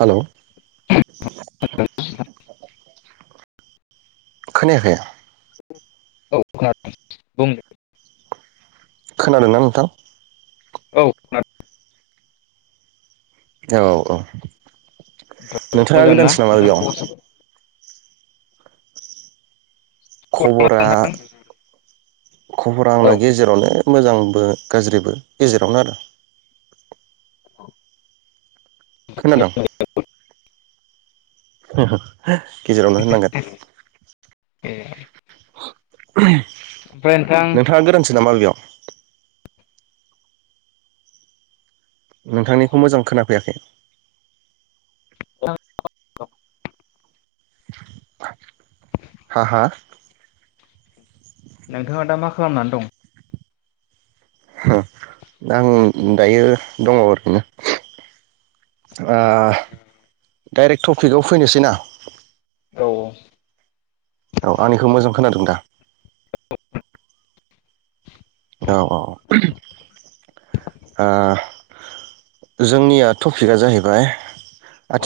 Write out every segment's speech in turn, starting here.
हाल'! खोनायाखै? औ [unintelligible] बुं खोनादों ना नोंथां? औ [unintelligible] औ औ नोंथाङा मोजां ना गोदानसो नामा नोंथां बेयाव? खबरा खबरा खबरा औ आंना गेजेरावनो। मोजांबो गाज्रिबो गेजेरावनो आरो। खोनादोंं? गेजेरावनो होननांगोन। ए ओमफ्राय नोंथां नोंथाङा गोदानसो नामा बेयाव? नोंथांनिखौ मोजां खोनाफैयाखै। [unintelligible] हा-हा? नोंथाङा दा मा खालामनानै दं? आं दायो दङ ओरैनो। ओ-डाइरेक्ट टपिकआव फैनोसै ना? औ औ औ आंनिखौ मोजां खोनादों दा? औ औ ओ- जोंनिया टपिकआ जाहैबाय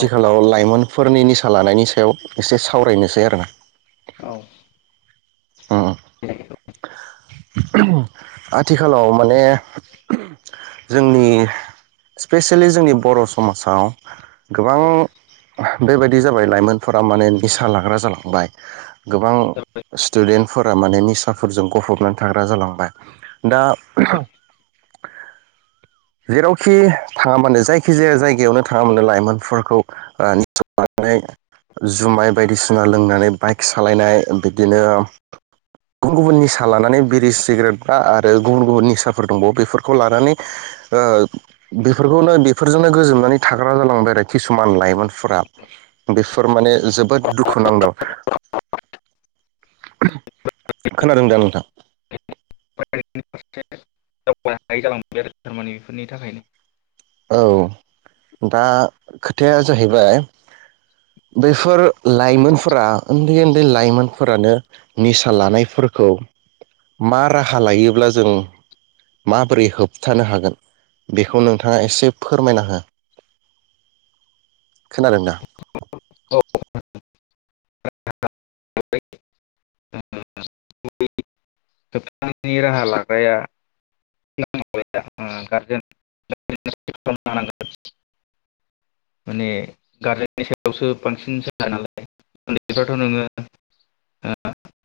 औ लाइमोनफोरनि निसा लानायनि सायाव एसे सावरायनोसै आरोना। औ उम आथिखालाव माने जोंनि। स्पेसियेलि जोंनि बर' समाजाव गोबां औ बेबायदि जाबाय लाइमोनफोरा माने निसा लाग्रा जालांबाय। गोबां स्टुडेन्टफोरा माने निसाफोरजों गफबनानै थाग्रा जालांबाय दा [inaudible] जेरावखि थाङा मानो जायखि जाया जायगायावनो थाङा मानो लाइमोनफोरखौ ओ- [unintelligible] जुमाय बायदिसिना लोंनानै बाइक सालायनाय बिदिनो गुबुन गुबुन निसा लानानै बिरि सिगारेट बा आरो गुबुन गुबुन निसाफोर दंबावो बेफोरखौ लानानै ओ- बेफोरखौनो बेफोरजोंनो गोजोबनानै थाग्रा जालांबाय आरो किसुमान लाइमोनफोरा। बेफोर माने जोबोद दुखु नांदाव। खोनादों दा नोंथां? [unintelligible] थारमानि बेफोरनि थाखायनो। औ दा खोथाया जाहैबाय बेफोर लाइमोनफोरा उन्दै-उन्दै लाइमोनफोरानो निसा लानायफोरखौ मा राहा लायोब्ला जों माबोरै होबथानो हागोन बेखौ नोंथां नोंथाङा एसे फोरमायना हो खोनादों दा ओ ओ ओ ओ ओ ओ दा बिनि राहा लाग्राया [unintelligible] माने गारजेननि सायावसो बांसिन सोनारो नालाय उन्दैफ्राथ' नोङो हो